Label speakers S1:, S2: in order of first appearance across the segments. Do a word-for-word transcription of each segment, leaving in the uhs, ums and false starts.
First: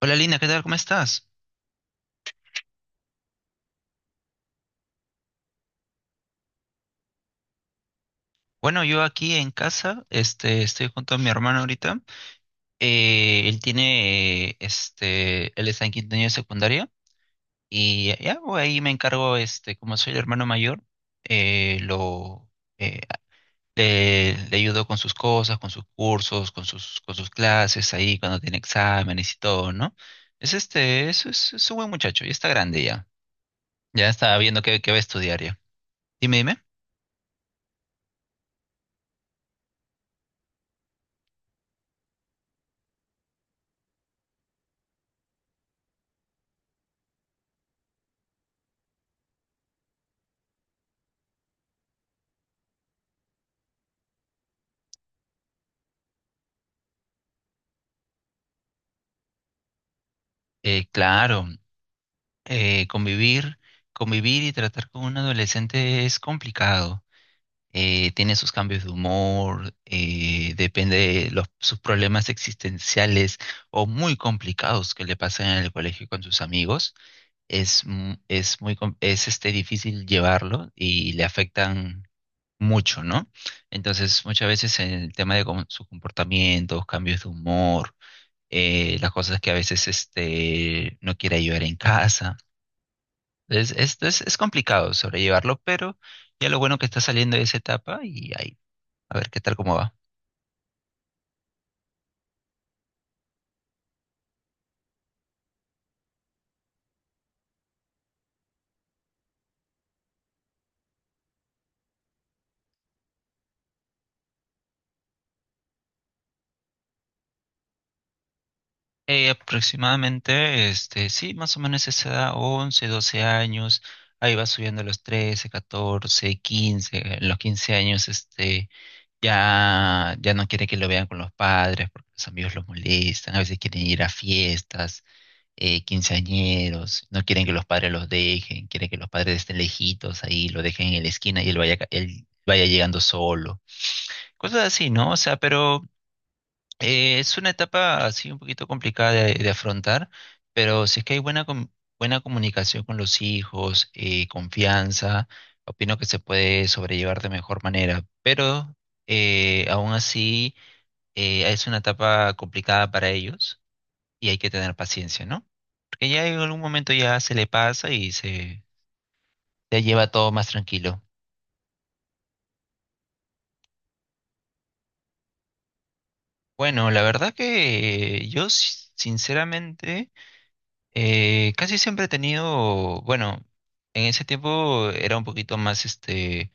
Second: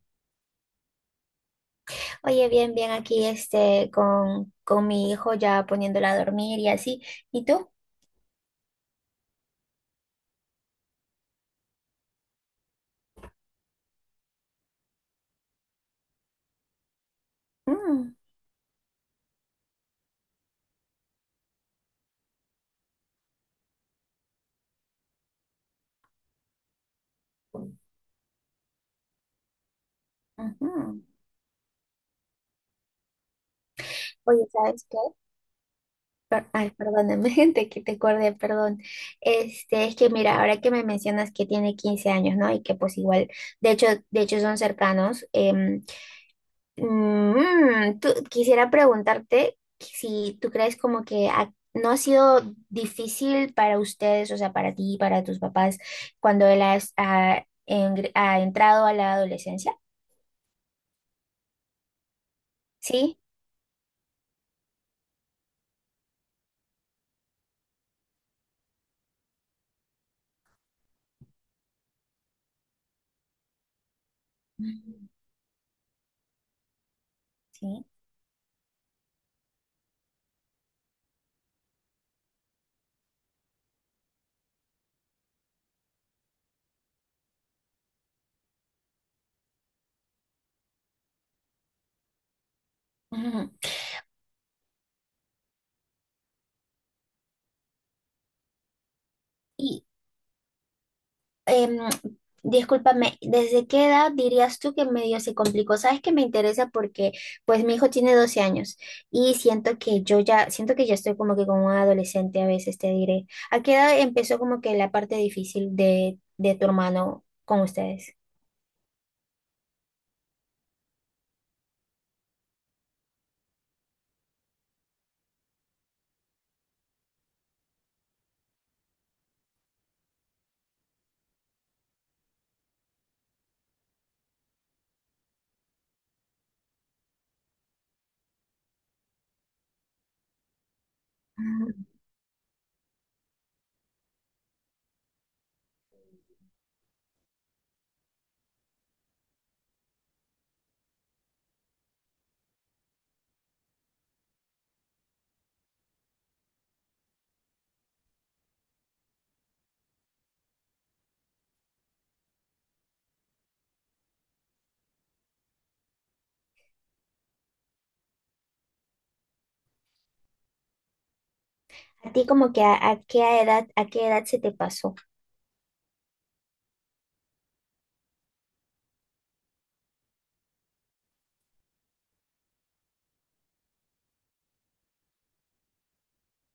S1: Hola Lina, ¿qué tal? ¿Cómo estás?
S2: Oye, bien, bien aquí este con, con mi hijo ya poniéndola a dormir y así. ¿Y tú?
S1: Bueno, yo aquí en casa, este, estoy junto a mi hermano ahorita. Eh, él tiene, eh, este, él está en quinto año de secundaria
S2: Mm,
S1: y ya, voy ahí me encargo, este, como soy el hermano mayor, eh, lo, eh, le, le ayudo con sus cosas, con sus cursos, con sus, con sus clases ahí cuando tiene exámenes y todo, ¿no? Es
S2: ujú.
S1: este, es, es, es un buen muchacho, ya está grande ya, ya está
S2: Oye,
S1: viendo qué,
S2: ¿sabes
S1: qué va
S2: qué?
S1: a estudiar ya. Dime,
S2: Per-
S1: dime.
S2: Ay, perdóname, gente, que te acordé, perdón. Este, es que mira, ahora que me mencionas que tiene quince años, ¿no? Y que pues igual, de hecho, de hecho son cercanos. em, Mm, tú- quisiera preguntarte si tú crees como que ha- no ha sido difícil para ustedes, o sea, para ti, para tus papás, cuando él has- ha, engr- ha entrado a la adolescencia.
S1: Eh, claro. eh,
S2: Sí.
S1: convivir, convivir y tratar con un adolescente es complicado. Eh, tiene sus cambios de humor, eh, depende de los, sus problemas existenciales o muy complicados que
S2: Mm.
S1: le pasan en el colegio con sus amigos. Es,
S2: Sí.
S1: mu- es muy, com- es este, difícil llevarlo y le afectan mucho, ¿no? Entonces, muchas veces el tema de com- sus comportamientos, cambios de humor, eh, las cosas que a veces este, no quiere ayudar en casa
S2: Ujú.
S1: es, es, es, es complicado sobrellevarlo, pero ya lo bueno que está saliendo de esa etapa y ahí, a ver qué tal cómo va.
S2: em, discúlpame, ¿desde qué edad dirías tú que medio se complicó? Sabes que me interesa porque pues mi hijo tiene doce años y siento que yo ya, siento que ya estoy como que como un adolescente a veces, te diré. ¿A qué edad empezó como que la parte difícil de, de tu hermano con ustedes?
S1: Eh, aproximadamente, este, sí, más o menos esa edad, once doce años, ahí va subiendo a los trece catorce quince en los quince años, este, ya, ya no quiere que lo vean con los padres porque los amigos los molestan, a veces quieren ir a fiestas, eh, quinceañeros, no quieren que los padres los dejen, quieren que los padres estén lejitos ahí, lo dejen en la esquina y él vaya,
S2: Mm.
S1: ca- él vaya llegando solo. Cosas así, ¿no? O sea, pero eh, es una etapa así un poquito complicada de, de afrontar, pero si es que hay buena, com- buena comunicación con los hijos, eh, confianza, opino que se puede sobrellevar de mejor manera, pero eh, aún así eh, es una etapa complicada para ellos y hay que tener paciencia, ¿no? Que ya en algún momento ya se le pasa y se ya lleva todo más tranquilo.
S2: ¿A ti como que a, a qué edad, a qué edad se te pasó?
S1: Bueno, la verdad que yo si- sinceramente eh, casi siempre he tenido, bueno, en ese tiempo era un poquito más este,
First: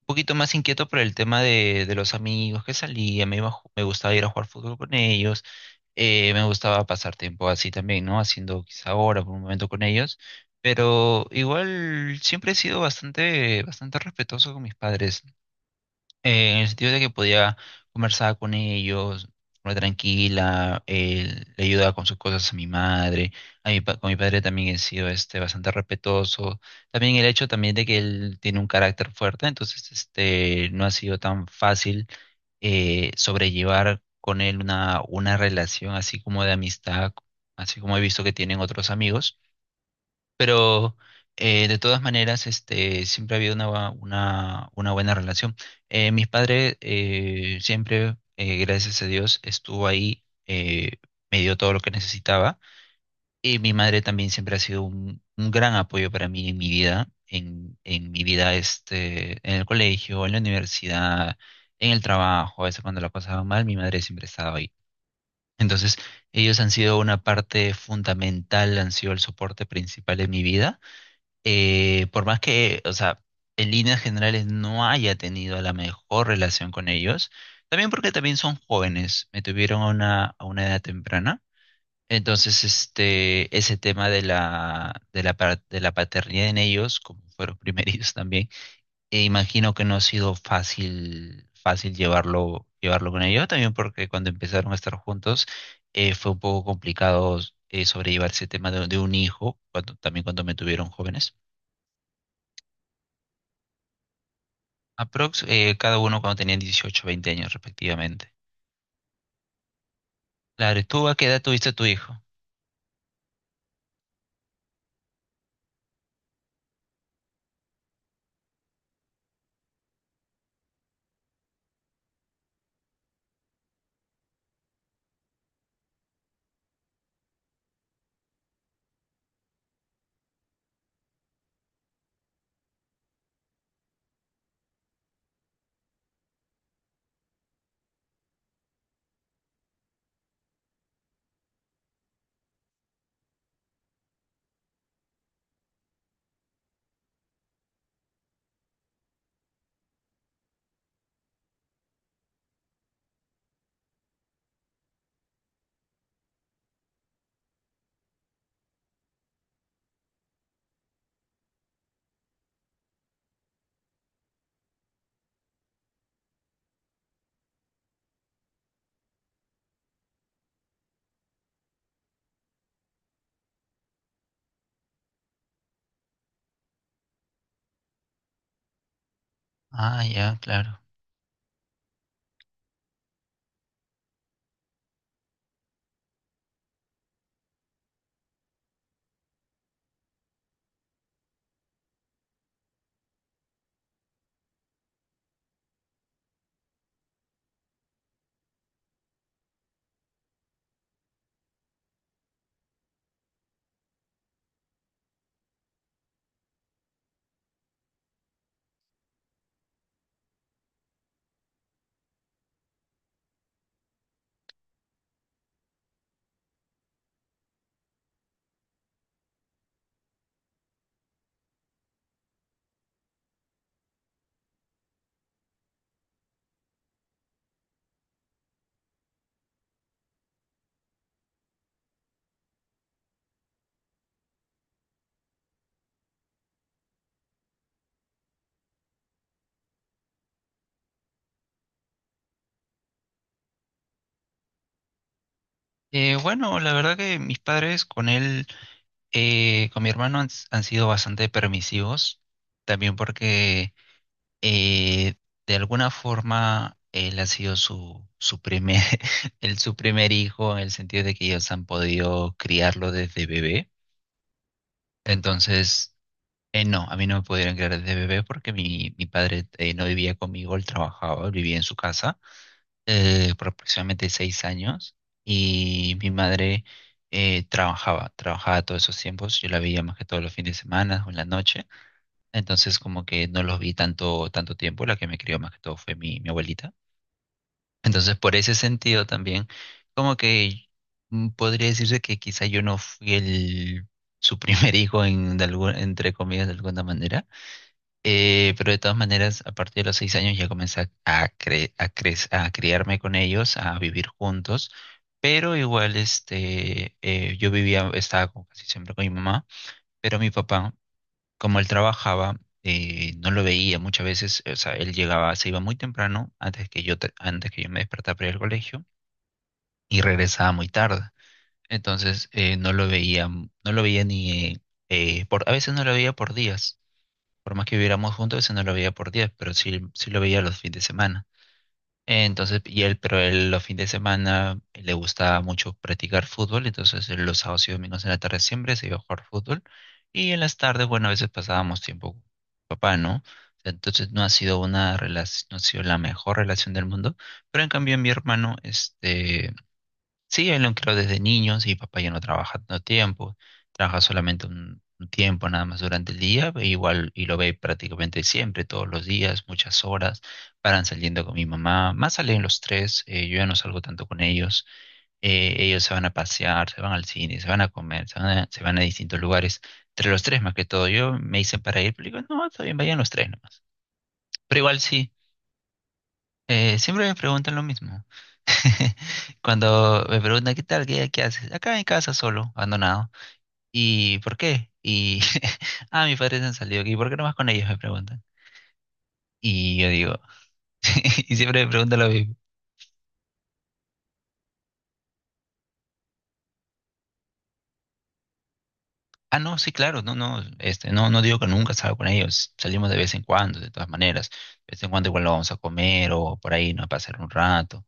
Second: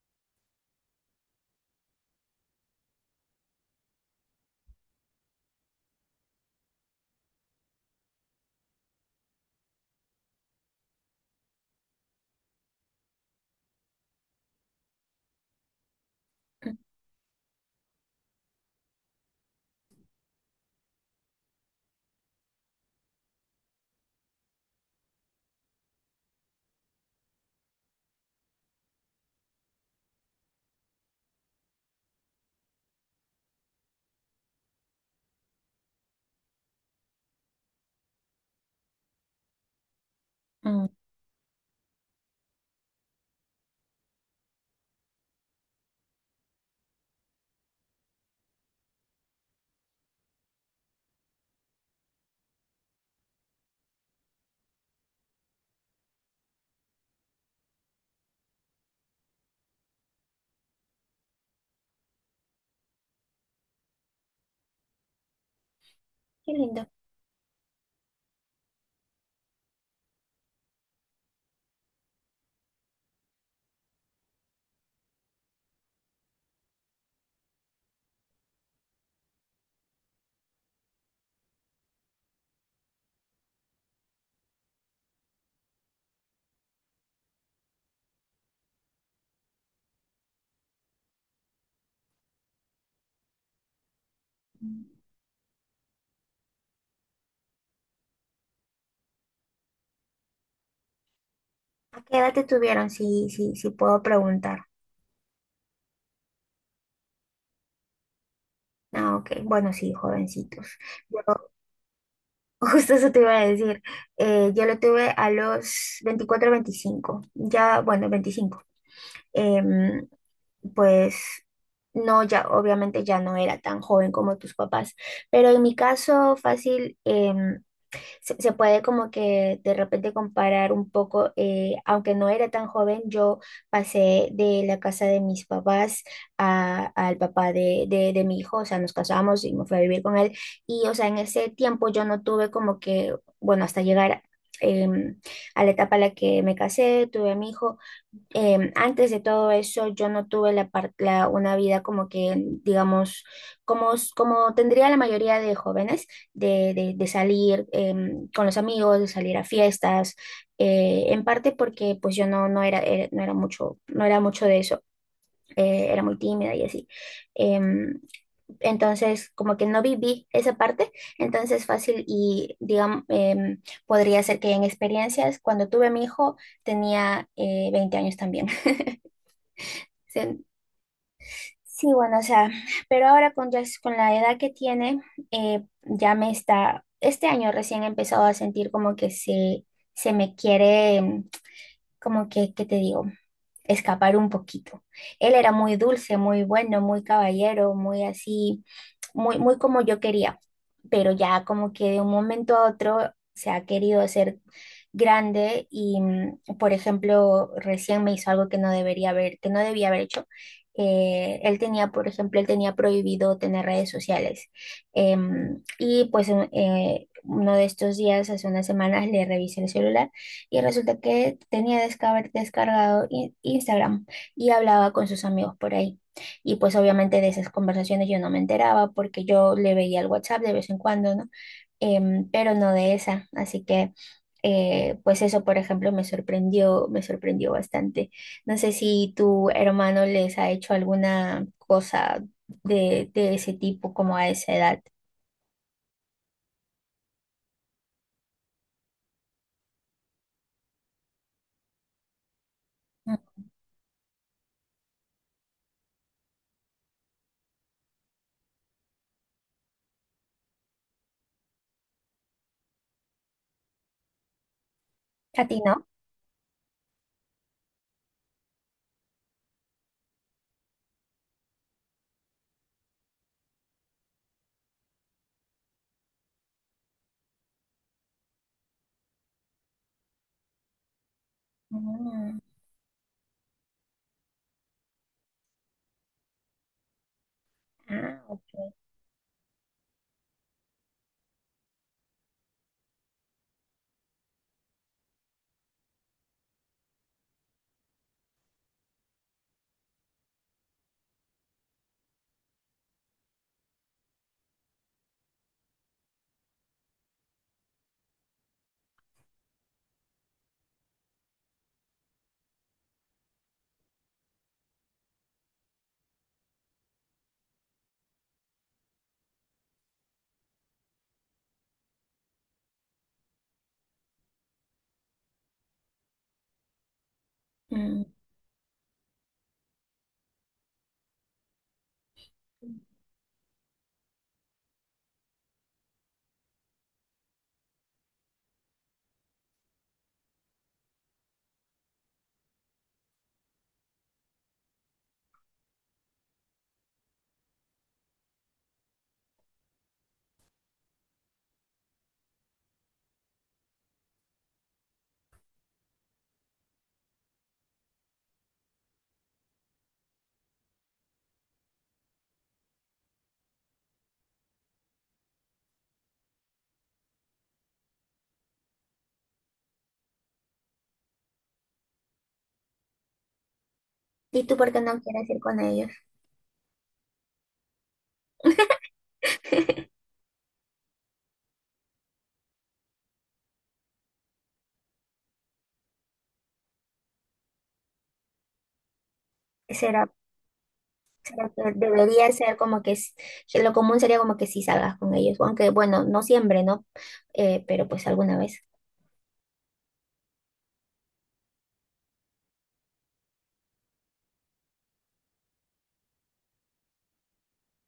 S1: un poquito más inquieto por el tema de, de los amigos que salía, me iba a ju- me gustaba ir a jugar fútbol con ellos, eh, me gustaba pasar tiempo así también, ¿no? Haciendo quizá hora por un momento con ellos. Pero igual siempre he sido bastante, bastante respetuoso con mis padres. Eh, en el sentido de que podía conversar con ellos, muy tranquila, eh, le ayudaba con sus cosas a mi madre, a mi, pa- con mi padre también he sido este, bastante respetuoso, también el hecho también de que él tiene un carácter fuerte, entonces este, no ha sido tan fácil eh, sobrellevar con él una, una relación así como de amistad, así como he visto que tienen otros amigos.
S2: Mm,
S1: Pero eh, de todas maneras, este, siempre ha habido una, bua- una, una buena relación. Eh, mis padres eh, siempre, eh, gracias a Dios, estuvo ahí, eh, me dio todo lo que necesitaba. Y mi madre también siempre ha sido un, un gran apoyo para mí en mi vida, en, en mi vida este, en el colegio, en la universidad, en el trabajo. A veces cuando la pasaba mal, mi madre siempre estaba ahí. Entonces,
S2: qué
S1: ellos han
S2: lindo.
S1: sido una parte fundamental, han sido el soporte principal de mi vida eh, por más que, o sea, en líneas generales no haya tenido la mejor relación con ellos, también porque también son jóvenes, me tuvieron a una, a una edad temprana. Entonces, este, ese tema de la, de la, pa- de la paternidad en ellos, como fueron primerizos también, e imagino que no ha sido fácil, fácil llevarlo, llevarlo con ellos, también porque cuando empezaron a estar juntos, eh, fue un poco complicado, eh, sobrellevar ese tema de, de un hijo, cuando, también cuando me tuvieron jóvenes.
S2: ¿A qué edad te tuvieron? Si, si, si puedo preguntar.
S1: Aprox, eh, cada uno cuando tenían dieciocho veinte años respectivamente.
S2: Ah, ok. Bueno, sí,
S1: Claro,
S2: jovencitos.
S1: ¿y tú a qué edad tuviste a tu hijo?
S2: Justo eso te iba a decir. Eh, yo lo tuve a los veinticuatro, veinticinco. Ya, bueno, veinticinco. Em, pues no, ya, obviamente ya no era tan joven como tus papás. Pero en mi caso, fácil, em, se, se puede como que de repente comparar un poco, eh, aunque no era tan joven, yo pasé de la casa de mis papás a- al papá de, de, de mi hijo, o sea, nos casamos y me fui a vivir con él y, o sea, en ese tiempo yo no tuve como que, bueno, hasta llegar em, a la etapa a la que me casé, tuve a mi hijo, em, antes de todo eso, yo no tuve la, par- la- una vida como que, digamos, como, s- como tendría la mayoría de jóvenes, de, de- de salir em, con los amigos, de salir a fiestas, eh, en parte porque pues yo no, no era, era- no era- mucho, no era mucho de eso, eh, era muy tímida y así. Em, entonces, como que no viví esa parte, entonces fácil y, digamos, em, podría ser que en experiencias, cuando tuve a mi hijo, tenía eh, veinte años también.
S1: Ah, ya,
S2: Se-
S1: claro.
S2: Sí, bueno, o sea, pero ahora con, ya- con la edad que tiene, eh, ya me está, este año recién he empezado a sentir como que se, se me quiere, mm, como que, ¿qué te digo? Escapar un poquito. Él era muy dulce, muy bueno, muy caballero, muy así, muy, muy como yo quería, pero ya como que de un momento a otro se ha querido hacer grande y, mm, por ejemplo, recién me hizo algo que no debería haber, que no debía haber hecho. Eh, él tenía, por ejemplo, él tenía prohibido tener redes sociales. Em, y pues en- eh, uno de estos días, hace unas semanas, le revisé el celular y resulta que tenía descar- descargado in- Instagram y hablaba con sus amigos por ahí. Y pues obviamente de esas conversaciones yo no me enteraba porque yo le veía el WhatsApp de vez en cuando, ¿no? Em, pero no de esa. Así que, eh, pues eso, por ejemplo, me sorprendió, me sorprendió bastante. No sé si tu hermano les ha hecho alguna cosa de, de ese tipo como a esa edad.
S1: Eh, bueno, la verdad que mis padres con él, eh, con mi hermano han, han sido bastante permisivos, también
S2: Mm.
S1: porque eh, de alguna forma él ha sido su, su primer, el, su primer hijo, en el sentido de que ellos han podido criarlo desde bebé.
S2: A ti no.
S1: Entonces, Eh, no, a mí no me pudieron criar desde bebé porque mi, mi padre eh, no vivía conmigo, él trabajaba, él vivía en su casa eh, por aproximadamente seis años y mi madre eh, trabajaba, trabajaba todos esos tiempos, yo la veía más que todos los fines de semana o en la noche,
S2: Mm.
S1: entonces como que no los vi tanto, tanto tiempo, la que me crió más que todo fue mi, mi abuelita. Entonces
S2: Ah,
S1: por ese
S2: ok.
S1: sentido también, como que mm, podría decirse que quizá yo no fui el, su primer hijo en, de algún- entre comillas de alguna manera eh, pero de todas maneras, a partir de los seis años ya comencé a, a, cre- a, cre- a criarme con ellos, a vivir juntos, pero igual este, eh, yo vivía, estaba como casi siempre con mi mamá, pero mi papá, como él trabajaba, eh, no lo veía muchas veces, o sea, él llegaba, se iba muy temprano, antes que yo, te- antes que yo me despertara para ir al colegio, y regresaba muy tarde. Entonces, eh, no lo veía, no lo veía ni, eh, por, a veces no lo veía por días. Por más que
S2: Mm.
S1: viviéramos juntos, eso no lo veía por días, pero sí, sí lo veía los fines de semana. Entonces, y él, pero él los fines de semana eh, le gustaba mucho practicar fútbol, entonces él los sábados y domingos en la tarde siempre se iba a jugar fútbol. Y en las tardes, bueno, a veces pasábamos tiempo con papá, ¿no? O sea, entonces no ha sido una relación, no ha sido la mejor relación del mundo, pero en cambio mi hermano, este, sí, él lo creó desde niños y papá ya no trabaja tanto tiempo, trabaja solamente un, un tiempo nada más durante el día, e igual y lo ve prácticamente siempre, todos los días, muchas horas, paran saliendo con mi mamá, más salen los tres, eh, yo ya no salgo tanto con ellos, eh, ellos se van a pasear, se van al cine, se van a comer, se van a, se van a distintos lugares, entre los tres más que todo, yo me dicen para ir, pero digo, no, está bien, vayan los tres nomás,
S2: ¿Y tú
S1: pero
S2: por
S1: igual
S2: qué no
S1: sí.
S2: quieres ir con ellos?
S1: Eh, siempre me preguntan lo mismo. Cuando me preguntan, ¿qué tal? ¿Qué, qué haces? Acá en casa solo, abandonado. ¿Y por qué? Y, ah, mis padres han salido. ¿Y? ¿Por qué no vas con ellos? Me preguntan. Y yo
S2: ¿Será,
S1: digo, y
S2: será que
S1: siempre me preguntan lo
S2: debería
S1: mismo.
S2: ser como que, s- que lo común sería como que sí salgas con ellos? Aunque bueno, no siempre, ¿no? Eh, pero pues alguna vez.
S1: Ah, no, sí, claro, no, no, este, no, no digo que nunca salga con ellos, salimos de vez en cuando, de todas maneras, de vez en cuando igual lo vamos a comer o por ahí, ¿no? A pasar un rato,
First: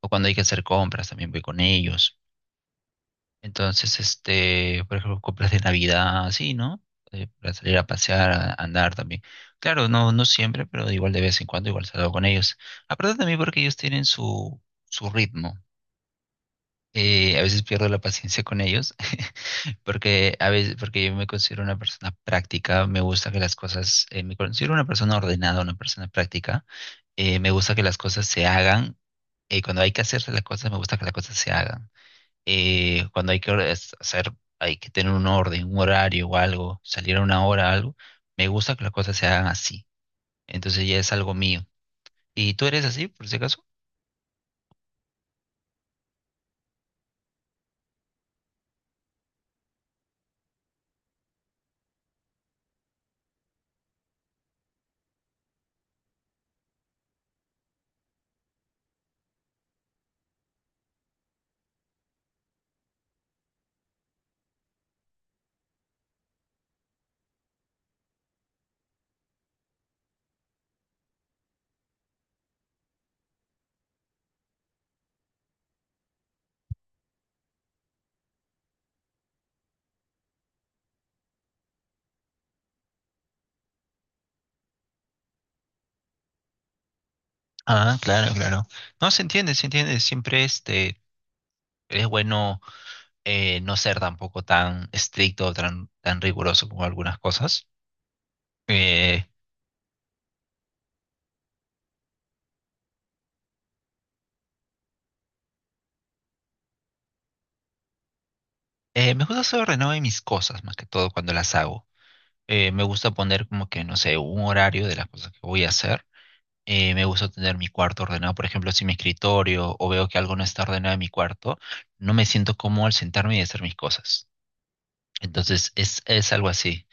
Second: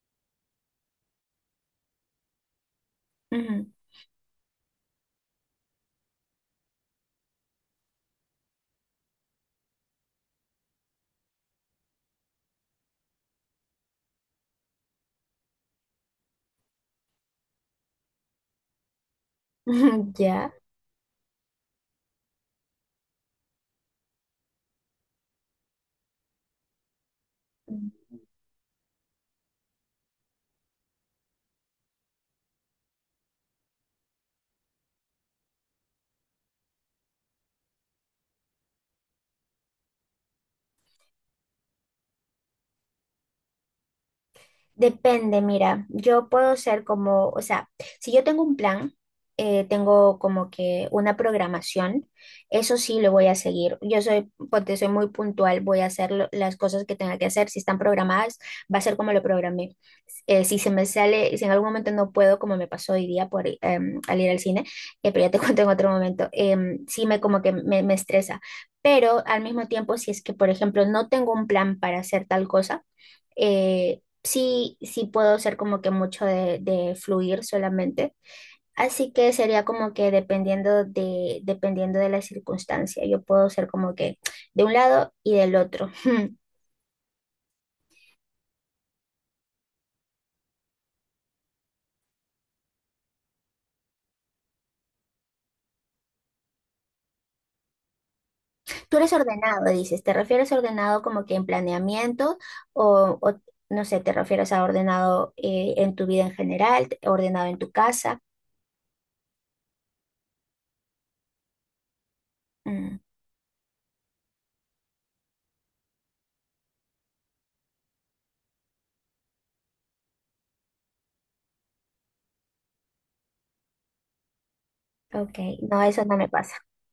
S1: o cuando hay que hacer compras también voy con ellos.
S2: Ujú.
S1: Entonces, este, por ejemplo, compras de Navidad, así, ¿no? Eh, para salir a pasear, a andar también. Claro, no, no siempre, pero igual de vez en cuando, igual salgo con ellos. Aparte también porque ellos tienen su, su ritmo. Eh, a veces pierdo la paciencia con ellos, porque a
S2: Ya.
S1: veces, porque yo me considero una persona práctica, me gusta que las cosas, eh, me considero una persona ordenada, una persona práctica. Eh, me gusta que las cosas se hagan. Eh, cuando hay que hacerse las cosas, me gusta que las cosas se hagan. Eh, cuando hay que or- es- hacer, hay que tener un orden, un horario o algo, salir a una hora, algo, me gusta que las cosas se hagan así. Entonces ya es algo mío. ¿Y tú eres así, por si acaso?
S2: Depende, mira, yo puedo ser como, o sea, si yo tengo un plan, eh, tengo como que una programación, eso sí lo voy a seguir. Yo soy, porque soy muy puntual, voy a hacer lo- las cosas que tenga que hacer. Si están programadas, va a ser como lo programé. Eh, si se me sale, si en algún momento no puedo, como me pasó hoy día por, em, al ir al cine, eh, pero ya te cuento en otro momento, em, sí me como que me me estresa. Pero al mismo tiempo, si es que, por ejemplo, no tengo un plan para hacer tal cosa, eh, sí, sí puedo ser como que mucho de, de fluir solamente. Así que sería como que dependiendo de, dependiendo de la circunstancia, yo puedo ser como que de un lado y del otro.
S1: Ah, claro, claro. No, se entiende, se entiende. Siempre este, es bueno eh, no ser tampoco tan estricto, tan, tan riguroso como algunas cosas.
S2: Tú eres
S1: Eh,
S2: ordenado, dices, ¿te refieres a ordenado como que en planeamiento o, o, no sé, te refieres a ordenado eh, en tu vida en general, ordenado en tu casa?
S1: eh, Me gusta ser ordenado en mis cosas, más que todo cuando las hago. Eh, me
S2: Mm,
S1: gusta poner como que, no sé, un horario de las cosas que voy a hacer. Eh, me gusta tener mi cuarto ordenado, por ejemplo, si mi escritorio o veo que algo no está ordenado en mi cuarto, no me siento cómodo al sentarme y hacer mis cosas.
S2: ok,
S1: Entonces,
S2: no,
S1: es,
S2: eso no me
S1: es algo
S2: pasa.
S1: así.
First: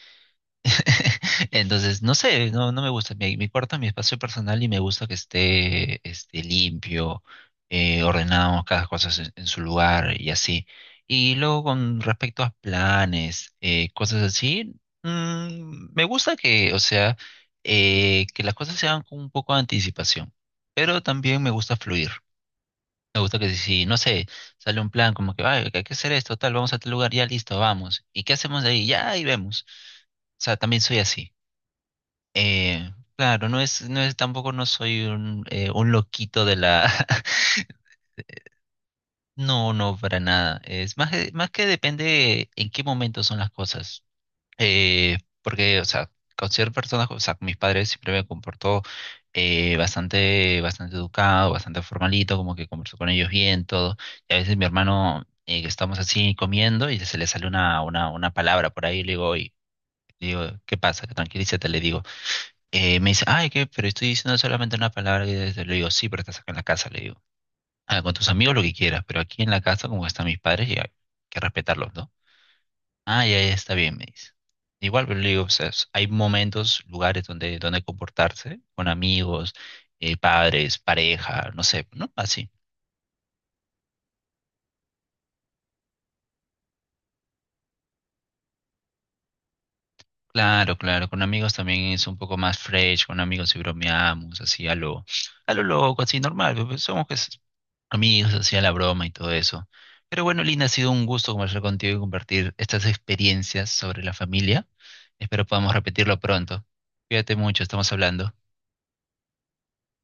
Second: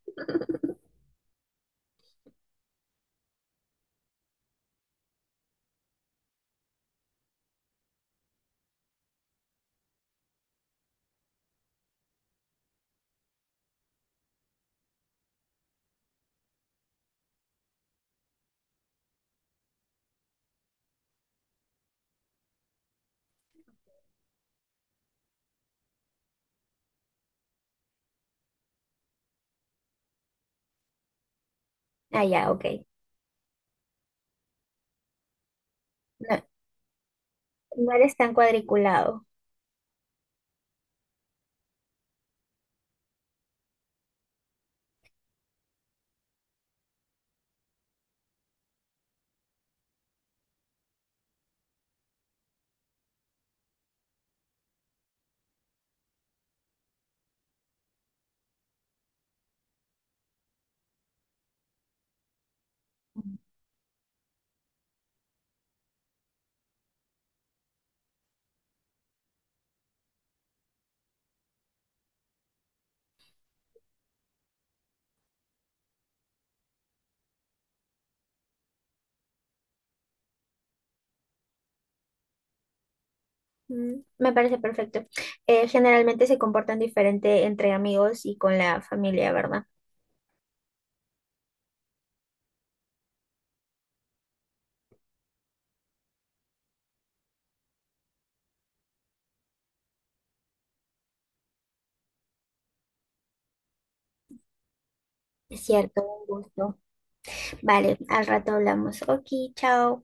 S1: Entonces, no sé, no, no me gusta. Mi, mi cuarto es mi espacio personal y me gusta que esté, este, limpio, eh, ordenado, cada cosa en, en su lugar y así. Y luego con respecto a planes, eh, cosas así, mm, me gusta que, o sea, eh, que las cosas se hagan con un poco de anticipación, pero también me gusta fluir. Me gusta que si, no sé, sale un plan como que: "Ay, hay que hacer esto, tal, vamos a tal lugar, ya listo, vamos. ¿Y qué hacemos de ahí? Ya ahí vemos". O sea, también soy así.
S2: Ah, ya, ok.
S1: Eh, claro, no es, no es, tampoco no soy un, eh, un
S2: No,
S1: loquito de la...
S2: no eres tan cuadriculado.
S1: No, no, para nada. Es más, que- más que depende en qué momento son las cosas. Eh, porque, o sea, con ciertas personas, o sea, con mis padres siempre me comportó eh, bastante, bastante educado, bastante formalito, como que converso con ellos bien, todo. Y a veces mi hermano, eh, que estamos así comiendo y se le sale una, una, una palabra por ahí, le digo: "Oy", le digo, ¿qué pasa? Tranquilízate, le digo. Eh, me dice: ay, ¿qué? Pero estoy diciendo solamente una palabra. Y desde- le digo, sí, pero estás acá en la casa, le digo. Ah, con tus amigos lo que quieras, pero aquí en la casa, como están mis padres, y hay que respetarlos, ¿no? Ah, ya, ya está bien, me dice. Igual, pero le digo, o sea, es- hay momentos, lugares donde, donde, comportarse con amigos, eh, padres, pareja, no sé, ¿no? Así.
S2: Mm, me parece perfecto. Eh, generalmente se comportan diferente entre amigos y con la familia, ¿verdad?
S1: Claro, claro, con amigos también es un poco más fresh, con amigos y bromeamos, así a lo, a lo loco, así normal, pues, pues, somos pues, amigos, así a la broma y todo eso. Pero bueno, Lina, ha sido un gusto conversar contigo y compartir estas experiencias sobre la familia. Espero
S2: Es
S1: podamos
S2: cierto,
S1: repetirlo
S2: un
S1: pronto.
S2: gusto.
S1: Cuídate mucho, estamos
S2: Vale, al
S1: hablando.
S2: rato hablamos. Ok, chao.